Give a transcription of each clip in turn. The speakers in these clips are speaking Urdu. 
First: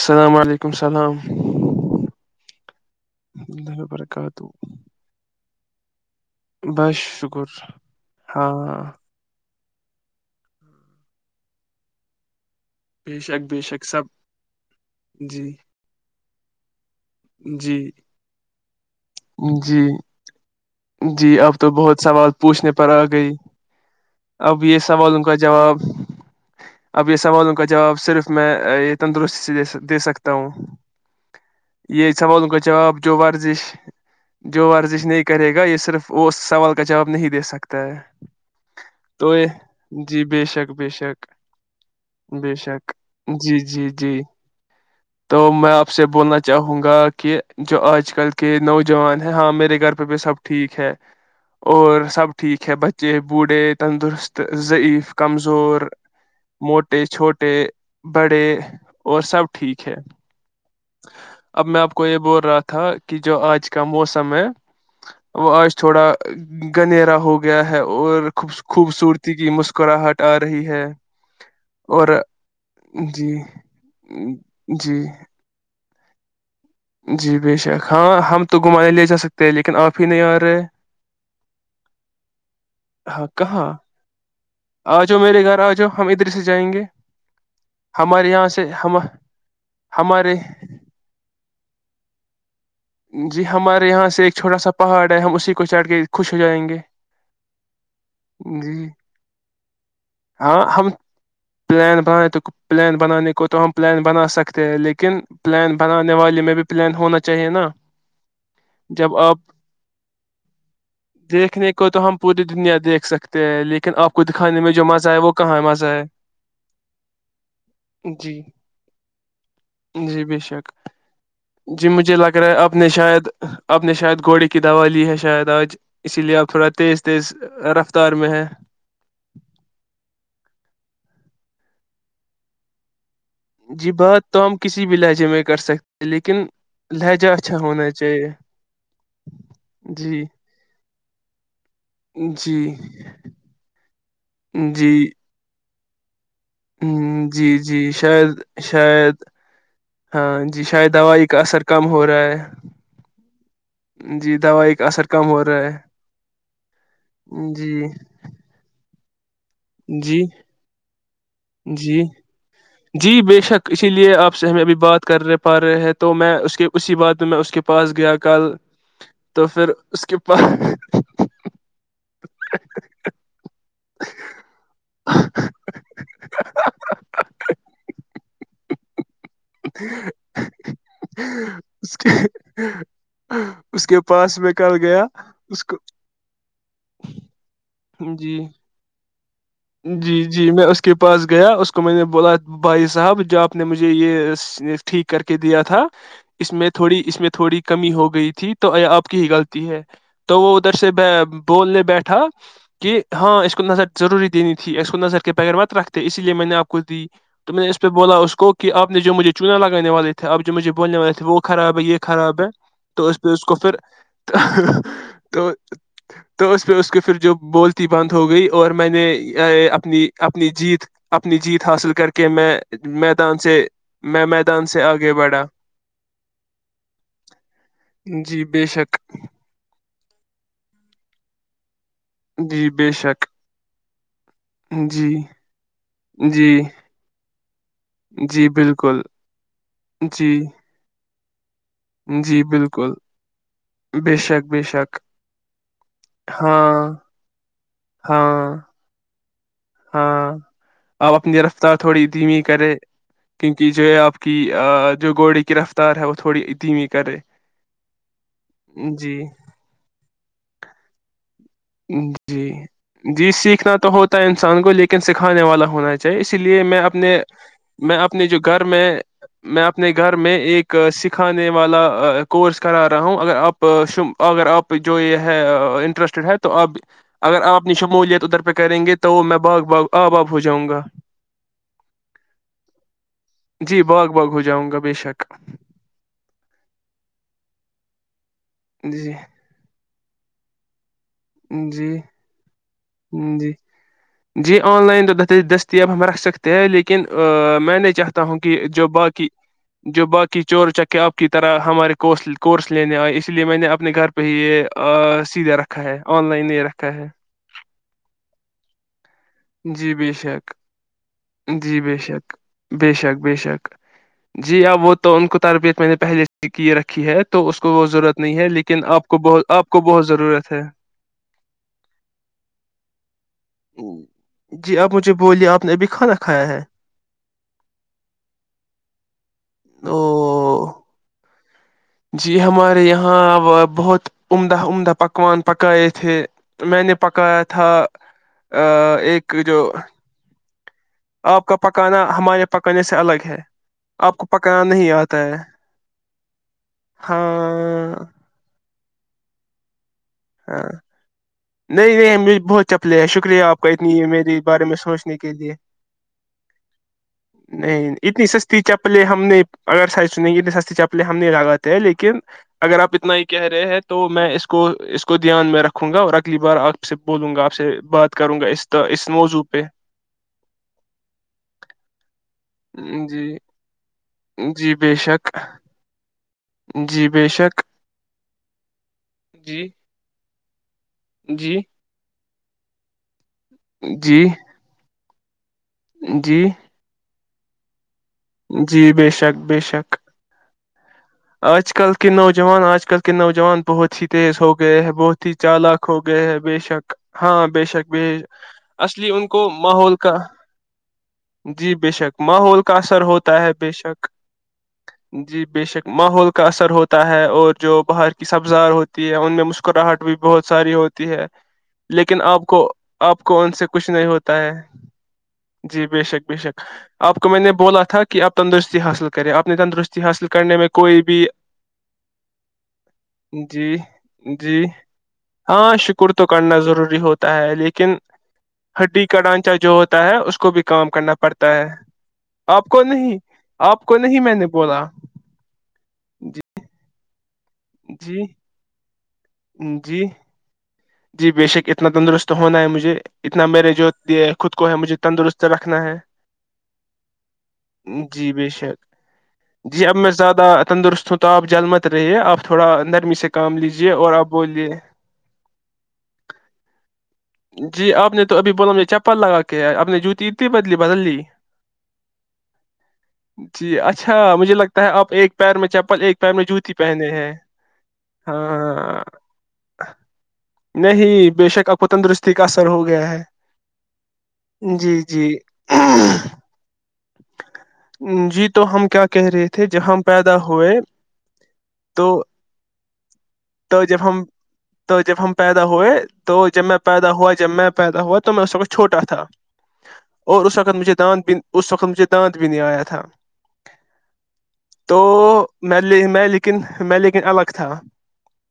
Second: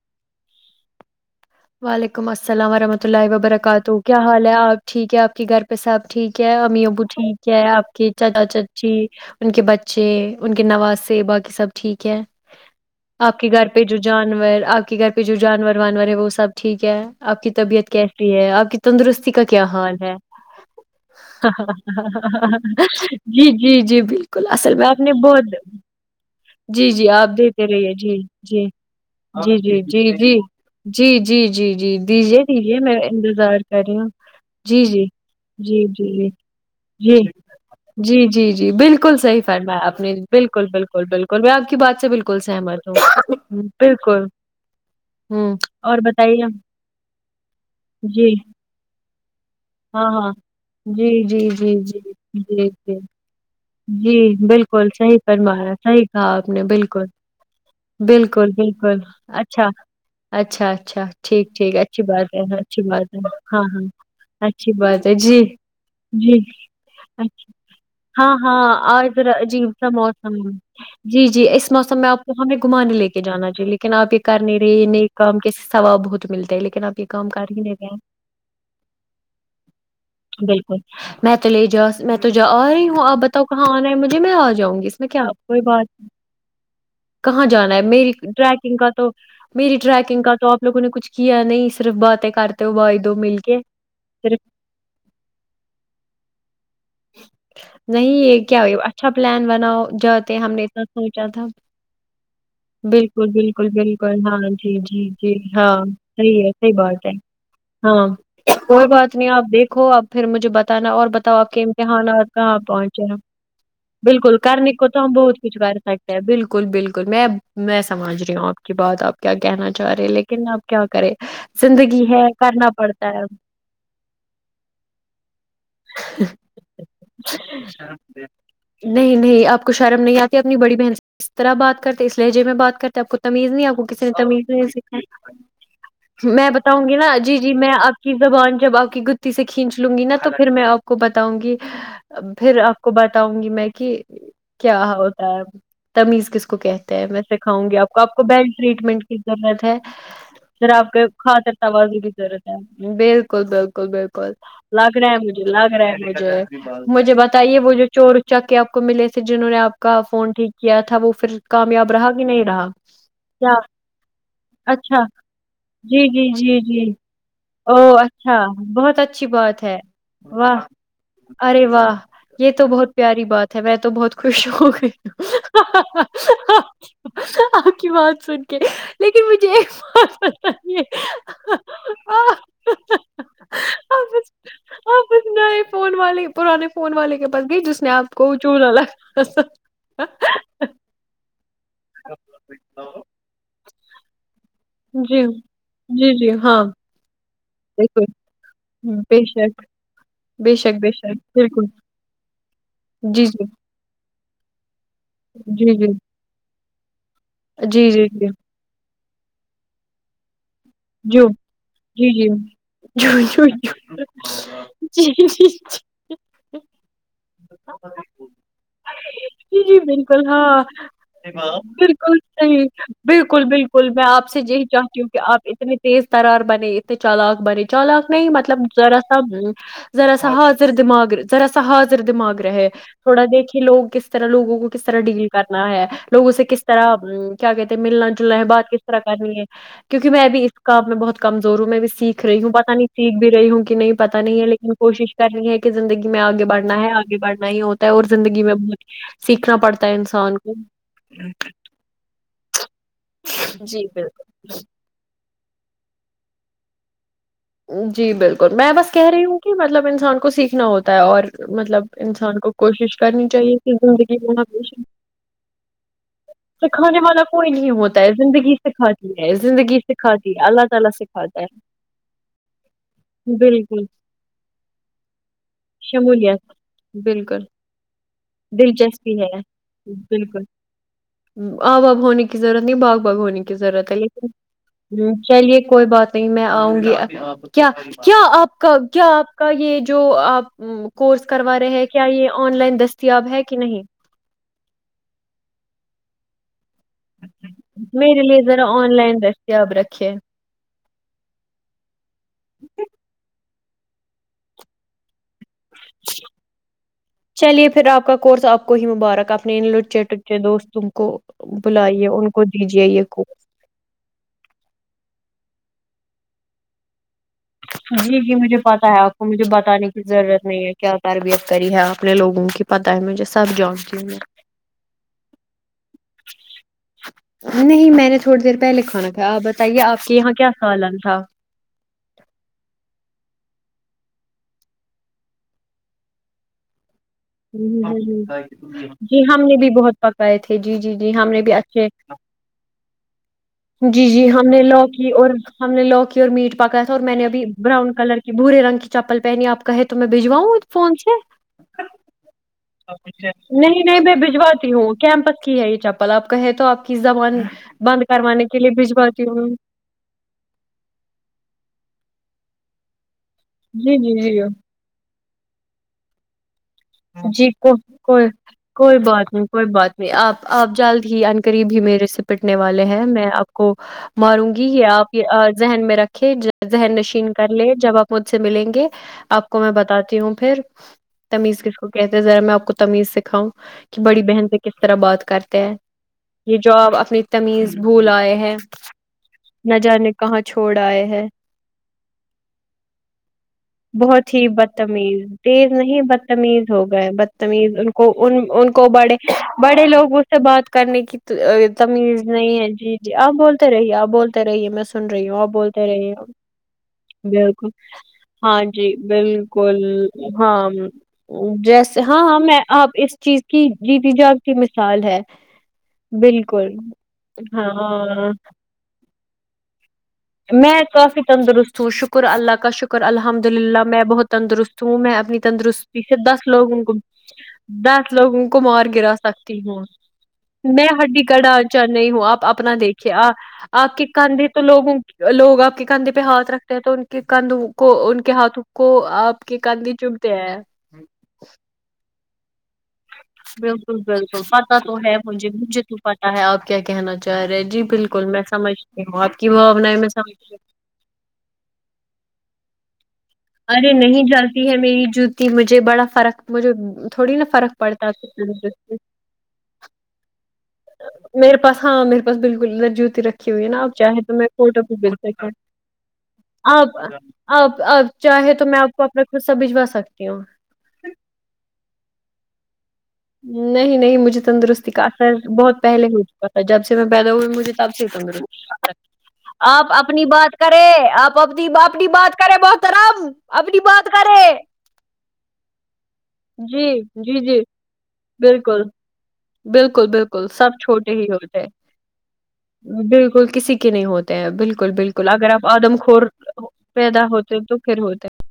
السلام علیکم السلام وعلیکم السلام ورحمۃ اللہ وبرکاتہ کیا حال ہے آپ ٹھیک ہے آپ کے گھر پہ صاحب ٹھیک ہے امی بس ابو ٹھیک شکر ہے آپ کے چا ہاں چچی ان کے بچے ان کے نواز سے باقی سب ٹھیک ہے بے آپ شک کے بے گھر پہ شک جو سب جانور آپ کے گھر پہ جو جی جانور وانور ہے وہ سب ٹھیک کیا آپ کی جی طبیعت کیسی ہے آپ کی تندرستی کا کیا جی حال ہے جی اب تو بہت سوال پوچھنے پر آ گئی جی جی جی بالکل اب اصل یہ میں آپ نے سوال ان کا بہت جواب جی اب جی یہ آپ سوالوں کا دیتے رہیے جواب جی صرف میں جی اے، یہ تندرستی سے دے جی سک- دے سکتا جی ہوں جی جی جی جی جی یہ دیجیے سوالوں کا دیجیے میں جواب جو انتظار ورزش کر رہی ہوں جو جی ورزش جی نہیں کرے گا یہ جی جی صرف جی وہ سوال کا جواب جی نہیں دے سکتا ہے جی جی جی بالکل تو صحیح یہ فرم اپپ نے جی بے بالکل شک بے بالکل شک بالکل میں آپ کی بات سے بالکل بے سہمت شک جی ہوں جی جی بالکل تو میں ہ آپ اور سے بولنا بتائیے چاہوں گا کہ جو آج کل جی کے نوجوان ہاں میرے گھر پہ ہاں بھی ہاں سب ٹھیک ہے جی جی جی جی اور سب جی ٹھیک ہے جی بچے بوڑھے جی تندرست بالکل ضعیف صحیح فرما رہا کمزور صحیح کہا آپ نے بالکل موٹے چھوٹے بڑے بالکل بالکل اور سب اچھا ٹھیک ہے اچھ اب میں آپ کو یہ بول رہا اچھی تھا بات ہے کہ جو ہاں آج ہاں کا موسم ہے اچھی بات ہے جی وہ آج تھوڑا جی گنھیرا اچھا ہو گیا ہے اور ہاں ہاں آجر خوبصورتی کی عجیب سا مسکراہٹ موسم آ رہی ہے جی جی اس موسم اور میں آپ کو ہمیں گھمانے لے کے جی جانا چاہیے لیکن آپ یہ کر نہیں رہی یہ جی نیک کام کس سبب بہت ملتا ہے لیکن آپ یہ کام جی کر بے ہی نہیں شک رہے ہیں ہاں ہم تو گھمانے لے جا سکتے ہیں لیکن آپ ہی نہیں آ رہے مي تلجاس تجا اپ بتاؤ کہاں انا ہے مجھے میں ا جاؤں جاؤں گی اس آ میں جاؤ کیا میرے گھر کوئی آ بات جاؤ ہم ادھر سے جائیں گے کہاں جانا ہے میری ہمارے یہاں سے ٹریکنگ کا ہم تو میری ٹریکنگ ہمارے کا تو آپ لوگوں نے کچھ کیا نہیں صرف بات ہے جی ہمارے یہاں سے ایک چھوٹا سا پہاڑ ہے ہم اسی کو چڑھ کے خوش ہو جائیں گے نہیں یہ کیا جی اچھا پلان بناؤ جاتے ہم نے اتنا سوچا تھا پلان بنانے تو پلان بالکل بنانے کو تو بالکل ہم پلان بالکل بنا ہاں سکتے جی ہیں جی لیکن جی پلان ہاں بنانے والے صحیح ہے میں بھی صحیح پلان بات ہے ہونا چاہیے نا کوئی بات نہیں آپ دیکھو آب پھر مجھے بتانا اور بتاؤ آپ کے دیکھنے کو تو ہم اتحانات پوری کہاں دنیا دیکھ پہنچے سکتے ہیں لیکن آپ کو بالکل دکھانے میں کرنے جو کو تو مزہ ہم ہے وہ بہت کچھ کہاں کر مزہ ہے سکتے ہیں بالکل بالکل میں میں سمجھ رہی جی ہوں آپ کی بات آپ کیا کہنا چاہ رہے جی بے لیکن شک آپ کیا کرے جی زندگی مجھے ہے لگ رہا کرنا آپ نے پڑتا ہے شاید آپ نے شاید گھوڑے کی دوا لی ہے شاید آج اسی لیے آپ تھوڑا تیز تیز رفتار میں ہے نہیں نہیں آپ کو شرم نہیں آتی اپنی بڑی بہن سے اس طرح بات کرتے اس لہجے میں بات کرتے ہیں آپ کو تمیز نہیں آپ کو جی کسی نے بات تمیز تو ہم نہیں کسی بھی لہجے میں کر سکتے ہیں سکھائی لیکن میں بتاؤں گی نا لہجہ جی جی اچھا میں ہونا آپ کی چاہیے زبان جب آپ کی گتی سے کھینچ لوں گی نا جی تو پھر میں آپ کو بتاؤں گی پھر جی آپ کو بتاؤں گی میں کہ کیا جی ہوتا ہے تمیز کس کو کو کہتے ہیں میں ہم، جی سکھاؤں گی آپ جی کو آپ کو شاید بیلٹ ٹریٹمنٹ کی شاید ضرورت ہے ہاں جی پھر آپ شاید کے دوائی کا خھاطر اثر کم توازن ہو کی رہا ضرورت ہے بالکل بالکل بالکل جی دوائی کا لگ اثر رہا ہے کم ہو مجھے لگ رہا مجھے مجھے ہے بتائیے وہ جو جی چور اونچا کے آپ کو ملے ھر جنہوں نے آپ کا جی فون ٹھیک کیا تھا وہ پھر کامیاب جی رہا کہ نہیں رہا جی بے کیا شک اسی لیے آپ سے ہمیں ابھی اچھا بات کر رہ پا رہے ہیں جی تو جی میں اس جی کے جی اسی بات میں میں اس کے او پاس گیا اچھا کل بہت اچھی تو بات پھر ہے اس کے واہ پاس ارے واہ یہ تو بہت پیاری بات ہے میں تو بہت خوش ہوں آپ کی بات سن کے مجھے ایک بات بتائیے اس کے آپ اس کے پاس میں کل گیا آپ نئے اس کو فون والے پرانے فون والے کے پاس گئی جس نے آپ کو جی چولہا لگا جی جی میں اس کے پاس گیا اس اس کو میں نے بولا بھائی صاحب جو آپ نے مجھے یہ ٹھیک کر جی کے دیا تھا جی جی اس ہاں میں تھوڑی اس میں تھوڑی کمی ہو بالکل گئی تھی تو آپ بے کی ہی شک غلطی ہے تو بے وہ ادھر شک سے بے شک بالکل بولنے بیٹھا جی ہاں اس کون ن سا [unintelligible] دینی تھی اس کو نظر کے پغگروات جی رکھتے اس لیے میں نے آپ کوود تو میں نے اس جی پہ جی جی بولا جی اس کو کہ آپ جو مجھے چونا لگانے والے تھے اب جو ب جو وہ خراب یہ جی جی خراب تو جو پو اس جو کفر جی جی جی تو پ کےھر جو بولتی بند ہو گئی اور میں نے جی اے، جی اپنی بالکل اپنی ہاں جیت اپنی جیت حاصل کر بالکل کے میں صحیح میدان بالکل سے بالکل میں آپ سے یہی میدان چاہتی ہوں آگے کہ بڑھا آپ اتنے تیز ترار بنے اتنے چالق بنے چالق نہیں جی مطلب بے شک ذرا سا ذا سا حاضر دمغ ذا سا دماغ رہے جی بے تھوڑا شک دیکھیے لوگ کس طرح لوگوں کو کس طرح جی ڈیل کرنا ہے لوگوں سے جی کس طرح کیا کہتے ہیں ملنا جلنا ہے جی بات کس طرح بالکل کرنی ہے کیونکہ میں ا جی بھی اس کام میں بہت کمزور ہوں میں بھی سیکھ جی رہی ہوں پتا نہیں بالکل سیکھ بھی رہی ہوں کہ نہیں بے پتا نہیں ہے شک بے لیکن شک کوشش کرنی ہے کہ زندگی میں آگے بڑھ ہاں نا ہے آگے بڑھنا ہی ہوتا ہے اور زندگی میں ہاں بہت سیکھنا پڑتا ہے ہاں انسان کو اب اپنی رفتار تھوڑی دھیمی کر کیونکہ جو جی ہے بالکل آپ کی جو گوڑے گرفتار ہوو تھوڑی ادمی کرے جی بالکل میں بس کہہ جی رہی ہوں کہ مطلب انسان کو سیکھنا ہوتا اور مطلب انسان جی کو کوشش کرنی جی چاہیے کہ سیکھنا تو زندگی ہوتا ہے میں انسان کو ہمیشہ لیکن سکھانے والا ہونا چاہیے اسی لیے میں سکھانے اپنے والا کوئی نہیں میں ہوتا ہے اپنے جو زندگی گھر میں سکھاتی ہے میں زندگی اپنے گھر سکھاتی میں ہے اللہ ایک تعالی سکھاتا سکھانے والا کورس کرا رہا ہوں اگر ہے آپ بالکل ش اگر آپ جو یہ ہے انٹرسٹیڈ ہے تو شمولیت آپ اگر بالکل آپ اپنی شمولیت ادھر پہ کریں گے دلچسپی تو ہے میں باغ باغ آب آب ہو بالکل جاؤں گا آب آب ہونے کی ضرورت نہیں باغ باغ ہونے کی جی ضرورت ہے باغ باغ ہو جاؤں گا بے لیکن شک چلیے کوئی بات نہیں میں آؤں گی آپ کیا کیا آپ کب کیا جی آپ کا یہ جو آپ کورس کروا رہے ہیں جی کیا یہ آن لائن دستیاب ہ ہے جی کہ نہیں جی آن لائن تو دستیاب ہمارا سکتے ہیں لیکن ن میں نہیں میرے چاہتا ہوں لیے کہ ذرا جو آن لائن باقی دستیاب جو رکھے باقی چور چکے آپ کی طرح ہمارے کورس لینے آئے اس لیے میں نے آپ اپنے گھر پہ ہی سیدھے ر آن لائن لے رکھا ہے چلیے پھر آپ کا کورس آپ کو ہی مبارک اپنے ان جی لچے بے ٹچے شک دوستوں کو جی بے بلائیے ان شک کو دیجیے بے یہ شک کو بے شک جی اب وہ تو ان کو تربیت میں نے پہلے سے کی رکھی ہے تو اس کو وہ جی ضرورت جی نہیں ہے مجھے لیکن پتہ ہے آپ کو مجھے بہت آپ کو بتانے کی بہت ضرورت نہیں ہے کیا تربیت کری ہے اپنے لوگوں کی پتہ ہے مجھے سب جانتی ہوں جی آپ مجھے بولیے آپ نے ابھی کھانا کھایا ہے نہیں میں نے تھوڑی دیر پہلے کھانا تھا آپ بتائیے او آپ کے یہاں کیا سالن تھا جی ہمارے یہاں بہت عمدہ عمدہ پکوان پکائے تھے میں نے پکایا ہ تھا ہ ہ ہ جی ایک ہم نے جو بھی بہت پکائے تھے جی جی جی ہم نے بھی اچھے کنی سے الگ ہے [inaudible] جی آپ کو جی ہم نے پکانا لو نہیں کی آتا اور ہے ہم نے لو کی اور میٹ پکایا تھا اور میں نے ابھی براؤن ہاں کلر کے برے رنگ کی چپل پہنی آپ کہ تو تو میں بجواؤں ہاں فون سے نہیں نہیں مجھے بہت چپلے ہے شکریہ آپ کا نہیں اتنی نہیں میں میرے بارے بجواتی میں سوچنے کے ہوںمپس لیے کی ہے یہ چپل آپ کہے تو آپ کی زبان نہیں بند اتنی کروانے کے سستی لیے چپلیں ہم بھجواتی نے ہوں اگر سائز سن گے اتنی سستی چپلیں ہم نہیں لگاتے ہیں لیکن اگر آپ اتنا ہی کہہ رہے ہیں جی تو جی میں جی اس کو اس کو کو دھیان میں رکھوں گا اور اگلی بار آپ سے بولوں گا جی آپ سے کو بات کوئی کروں گا اس کوئی اس بات موضوع نہیں پہ کوئی بات نہیں آپ آپ جلد ہی ان قریب ہی میرے سے پ رنے والے ہیں میں جی آپ کو ماروں گی جی یہ بے آپ شک ذہن میں رکھ ذہن جی بے نشین کر شک لے جب آپ مجھ سے ملیں گے آپ کو جی میں بتاتی ہوں پھر جی تمیز کس کہتے ذرا میں آ کو تمیز سے کہ بڑی جی بہن سے کس طرح بات کرتے جی یہ جاب اپنی تمیز بھول آئے ہیں جی بے شک بے نہ شک جانے کہاں چھوڑ بائے آج کل کے نوجوان آج کل کے نوجوان بہت ہی تیز ہو گئے ہیں بدتمیز بہت ہی تیز چالاک ہو نہیں گئے ہیں بے بدتمیز ہو شک گئے ہاں بے بدتمیز ان شک بے کو ان کو اصلی بڑے ان کو بڑے ماحول کا لوگ اس سے بات کرنے کی جی بے شک تمیز نہیں ماحول ہے کا جی اثر جی آپ ہوتا ہے بولتے بے رہیے شک آپ بولتے رہیے میں سن رہی ہوں جی آپ بے بولتے شک رہیے ماحول کا اثر ہوتا ہے اور بالکل جو باہر کی ہاں سبزار جی ہوتی ہے ان میں بالکل مسکراہٹ بھی بہت ہاں ساری ہوتی ہے جیسے لیکن ہاں ہاں آپ کو میں اس آپ کو چیز ان سے کی کچھ نہیں جیتی ہوتا ہے جاگتی مثال ہے جی بے شک بے شک بالکل آپ کو میں نے بولا تھا کہ ہاں آپ تندرستی حاصل کریں آپ نے تندرستی حاصل کرنے میں کوئی کافی بھی تندرست ہوں شکر اللہ کا شکر الحمد جی للہ میں بہت جی تندرست ہوں میں اپنی ہاں تندرست شکر سے تو دس کرنا لوگوں کو ضروری ہوتا ہے لیکن دس لوگوں کو مار ہڈی گرا کا ڈھانچہ سکتی جو ہوں ہوتا ہے اس کو بھی میں کام کرنا ہڈی گڑ پڑتا ہے چاہ نہیں ہوں آپ اپنا کو دیکھیے نہیں آپ آ کو کے نہیں میں نے کنددے تو بولا لوگوں لوگ کند جی پہات رکھتے ہیں تو کاندو کو ان جی کے ہاتھوں کو آپ کی کدھی جی چبتے ہیں جی بے شک اتنا تندرست [inaudible] آم اتنا میرے جو بالکل یہ بالکل خود کو ہے پتا تو مجھے تندرست مجھے رکھنا ہے تو پتا ہے آپ کیا کہنا چاہ رہے ہیں۔ بالکل جی میں بے شک سمجھتی ہوں آپ کی جی اب بھاونائیں میں سمجھتی زیادہ تندرست ہوں تو آپ مت رہیے آپ تھوڑا [inaudible] ارے اور نہیں آپ جاتی بولیے ہے میری جوتی مجھے بڑا فرق مجھے تھوڑی نا فرق جی پڑتا آپ نے تو ابھی بولا مجھے ہے چپل لگا کے ہے آپ نے جوتی ا تھی میرے پاس ہاں میرے پاس بالکل ادر جوتی رکھی ہوئی ہے جی نا آپ اچھا چاہیں تو میں مجھے فوٹو لگتا ہے بھی آپ بھیج ایک سکتی ہوں پیر میں چپل ایک پیر میں جوتی آپ پہنے ہیں آپ آپ چاہیں تو میں آپ کو ہاں اپنا خرصہ بجوا سکتی ہوں سر ہوگا نہیں نہیں مجھے تندرستی جی کا جی اثر بہت پہلے ہو چکا تھا جب سے میں پیدا ہوئی مجھے تب سے جی تو تندرست ہم کیا کہہ رہے تھے جب آپ ہم اپنی پیدا بات ہوئے کرے آپنی تو بات کرے بر اپنی تو جب بات ہم کرے تو جب ہم پیدا ہوئے تو جب میں جی پیدا ہوا جی جب جی میں پید بالکل بالکل بالکل اور اس سب وقت مجھے چھوٹے ہی دانت بھی ہوتے ہیں اس وقت مجھے دانت بھی نہیں آیا تھا بالکل کسی کے نہیں ہوتے ہیں بالکل تو بالکل اگر آپ میں آدم لے- خور میں لیکن میں پیدا لیکن الگ ہوتے ہیں تھا تو پھر ہوتے ہیں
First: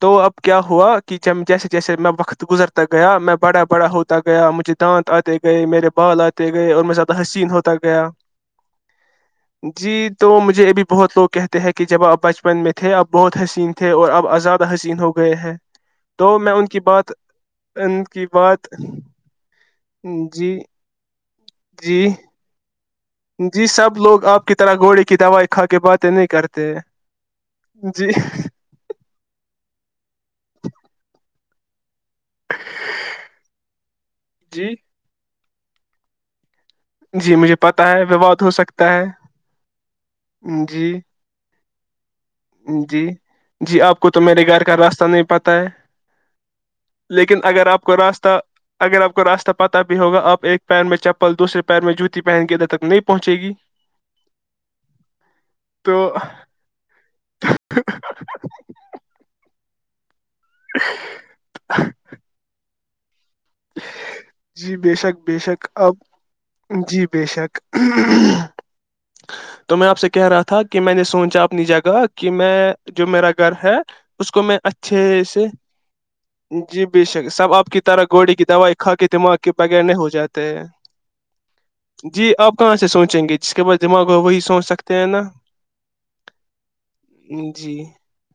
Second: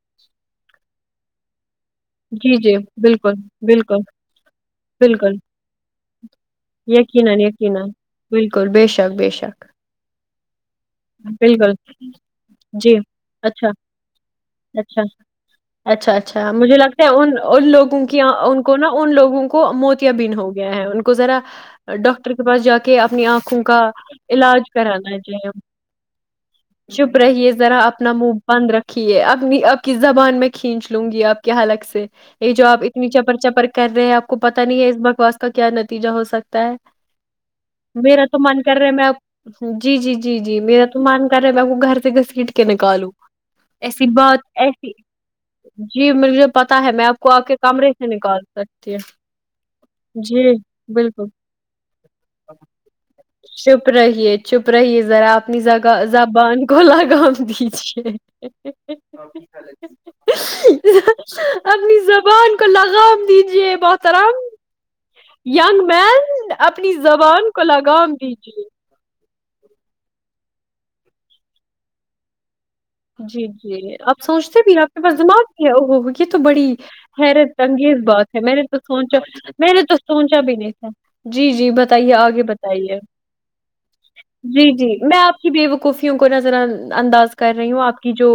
تو اب کیا ہوا کی چمچا جیسے میں وقت جی گزر جی گیا میں بالکل بڑا بڑا بالکل ہوتا گیا مجھے دانت آتے بالکل گئے میرے بال آتے گئے اور میں زیادہ یقینا حسین ہوتا یقینا گیا بالکل بے شک بے شک جی تو مجھے یہب بہت لوگ کہتے ہیں بالکل کہ جب آپ بچپن میں تھے جی اب بہت اچھا حسین تھے اور اب آزادہ حسین اچھا ہو گئے ہیں اچھا تو اچھا میں ان کی بات [unintelligible] ان کی ان کو نا ان لوگوں کو موتیاں بین جی ہو گیا ہے ان کو ذرا جی ڈاکٹر کے پاس جاتے کہ اپنی آنکھوں جی کا سب لوگ آپ کی علاج طرح گھوڑے کی کرانا دوائی چاہیے کھا کے باتیں نہیں کرتے چپ رہیے ذرا جی اپنا منہ بند رکھیے اپنی آپ کی زبان میں کھینچ لوں گی آپ کے حالک سے یہ جو آپ اتنی چپر چپر کر رہے ہیں آپ کو پتا جی نہیں ہے اس بک واس کا کیا نتیجہ ہو سکتا ہے جی مجھے پتا ہے میرا تو وواد ہو من کر رہا سکتا میں جی جی جی جی میرا تو من کر رہا میں کو گھر سے گھسیٹ کے جی نکالوں جی آپ ایسی کو تو میرے بات گھر کا ایسی راستہ نہیں پتہ ہے جی مطلب لیکن اگر آپ کو راستہ سکتی ہوں اگر آپ کو راستہ پتہ بھی ہوگا آپ جی ایک پیر میں بالکل چپل دوسرے پیر میں جوتی پہن کے ادھر تک نہیں پہنچے گی چپ رہیے چپ رہیے ذرا اپنی تو زبان کو لگام دیجے [inaudible] [inaudible] اپنی زبان کو لگ گام دیجیے مہترم جی بے شک بے شک ینگ اب مین اپنی جی بے زبان شک کو لگام دیجے تو میں آپ سے کہہ رہا تھا کہ میں نے سوچا اپنی جگہ کہ میں جو میرا جی گھر ہے جی آپ اس کو میں سوچتے بھی آپ اچھے کے پاس دماغ سے بھی اوہ اوہ اوہ یہ تو بڑی جی بے شک سب حیرت آپ کی انگیز طرح گوڑی بات کی میں نے دوائی تو کھا کے سوچا دماغ کے میں نے بغیر تو نہیں ہو سوچا جاتے بھی ہیں نہیں تھا جی جی بتائیے جی آگے آپ کہاں سے بتائیے سوچیں گے جس کے پاس دماغ ہو وہی سوچ جی جی سکتے ہیں میں نا آپ کی بے وقوفیوں کو نظر انداز کر رہی ہوں جی آپ کی جو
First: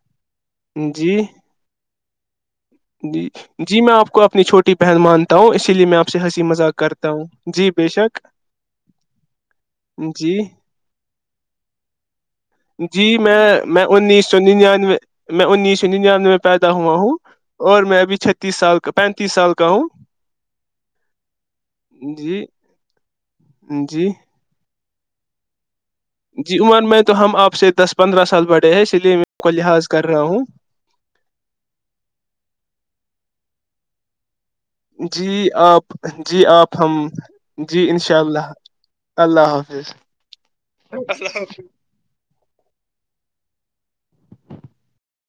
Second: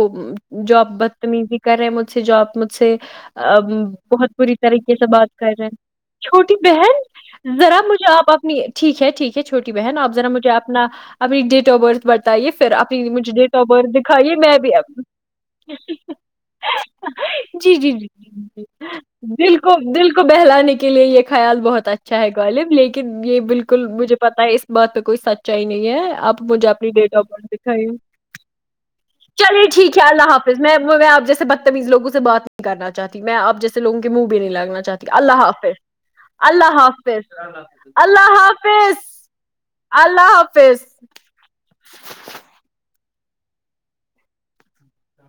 جو آپ جی بدتمیزی کر رہے ہیں مجھسے مجھ سے جو آپ مجھ سے جی جی میں آپ کو بہت اپنی بری چھوٹی طریقے بہن سے بات مانتا کر ہوں رہے اسی ہیں لیے میں آپ سے ہنسی چھوٹی مذاق کرتا ہوں بہن جی ذرا بے مجھے شک آپ آپنی ٹھیک ہے ٹھیک ہے چھوٹی بہن آپ ذرا جی مجھے اپنا اپنی ڈیٹ آف برتھ بتائیے پھر جی اپنیجھ میں ڈیٹ آف میں دکھائیں انیس سو ننانوے میں انیس سو ننانوے میں پیدا ہوا ہوں جی اور جی میں جی ابھی چھتیس جی جی سال کا پینتیس سال دل کا کو ہوں دل کو بہلانے کے لیے یہ خیال بہت اچھا ہے جی غالب لیکن یہ بالکل جی مجھے پتا ہے اس بت کوئی سچا ہی نہیں ہے آپ جی مجھے عمر اپنی میں تو ڈیٹ آف ہم برتھ آپ سے دکھائیے دس پندرہ سال بڑے ہیں لیے میں آپ کو چلیے لحاظ ٹھیک ہے کر رہا اللہ ہوں حافظ میں میں آپ جیسے بدتمیز لوگوں سے بات نہیں کرنا چاہتا میں اب جیےوگ کے منہ بھی نہیں لگا نا چاہتی ہیں اللہ جی حافظ آپ جی اللہ آپ ہم حافظ جی انشاء اللہ حافظ اللہ حافظ اللہ حافظ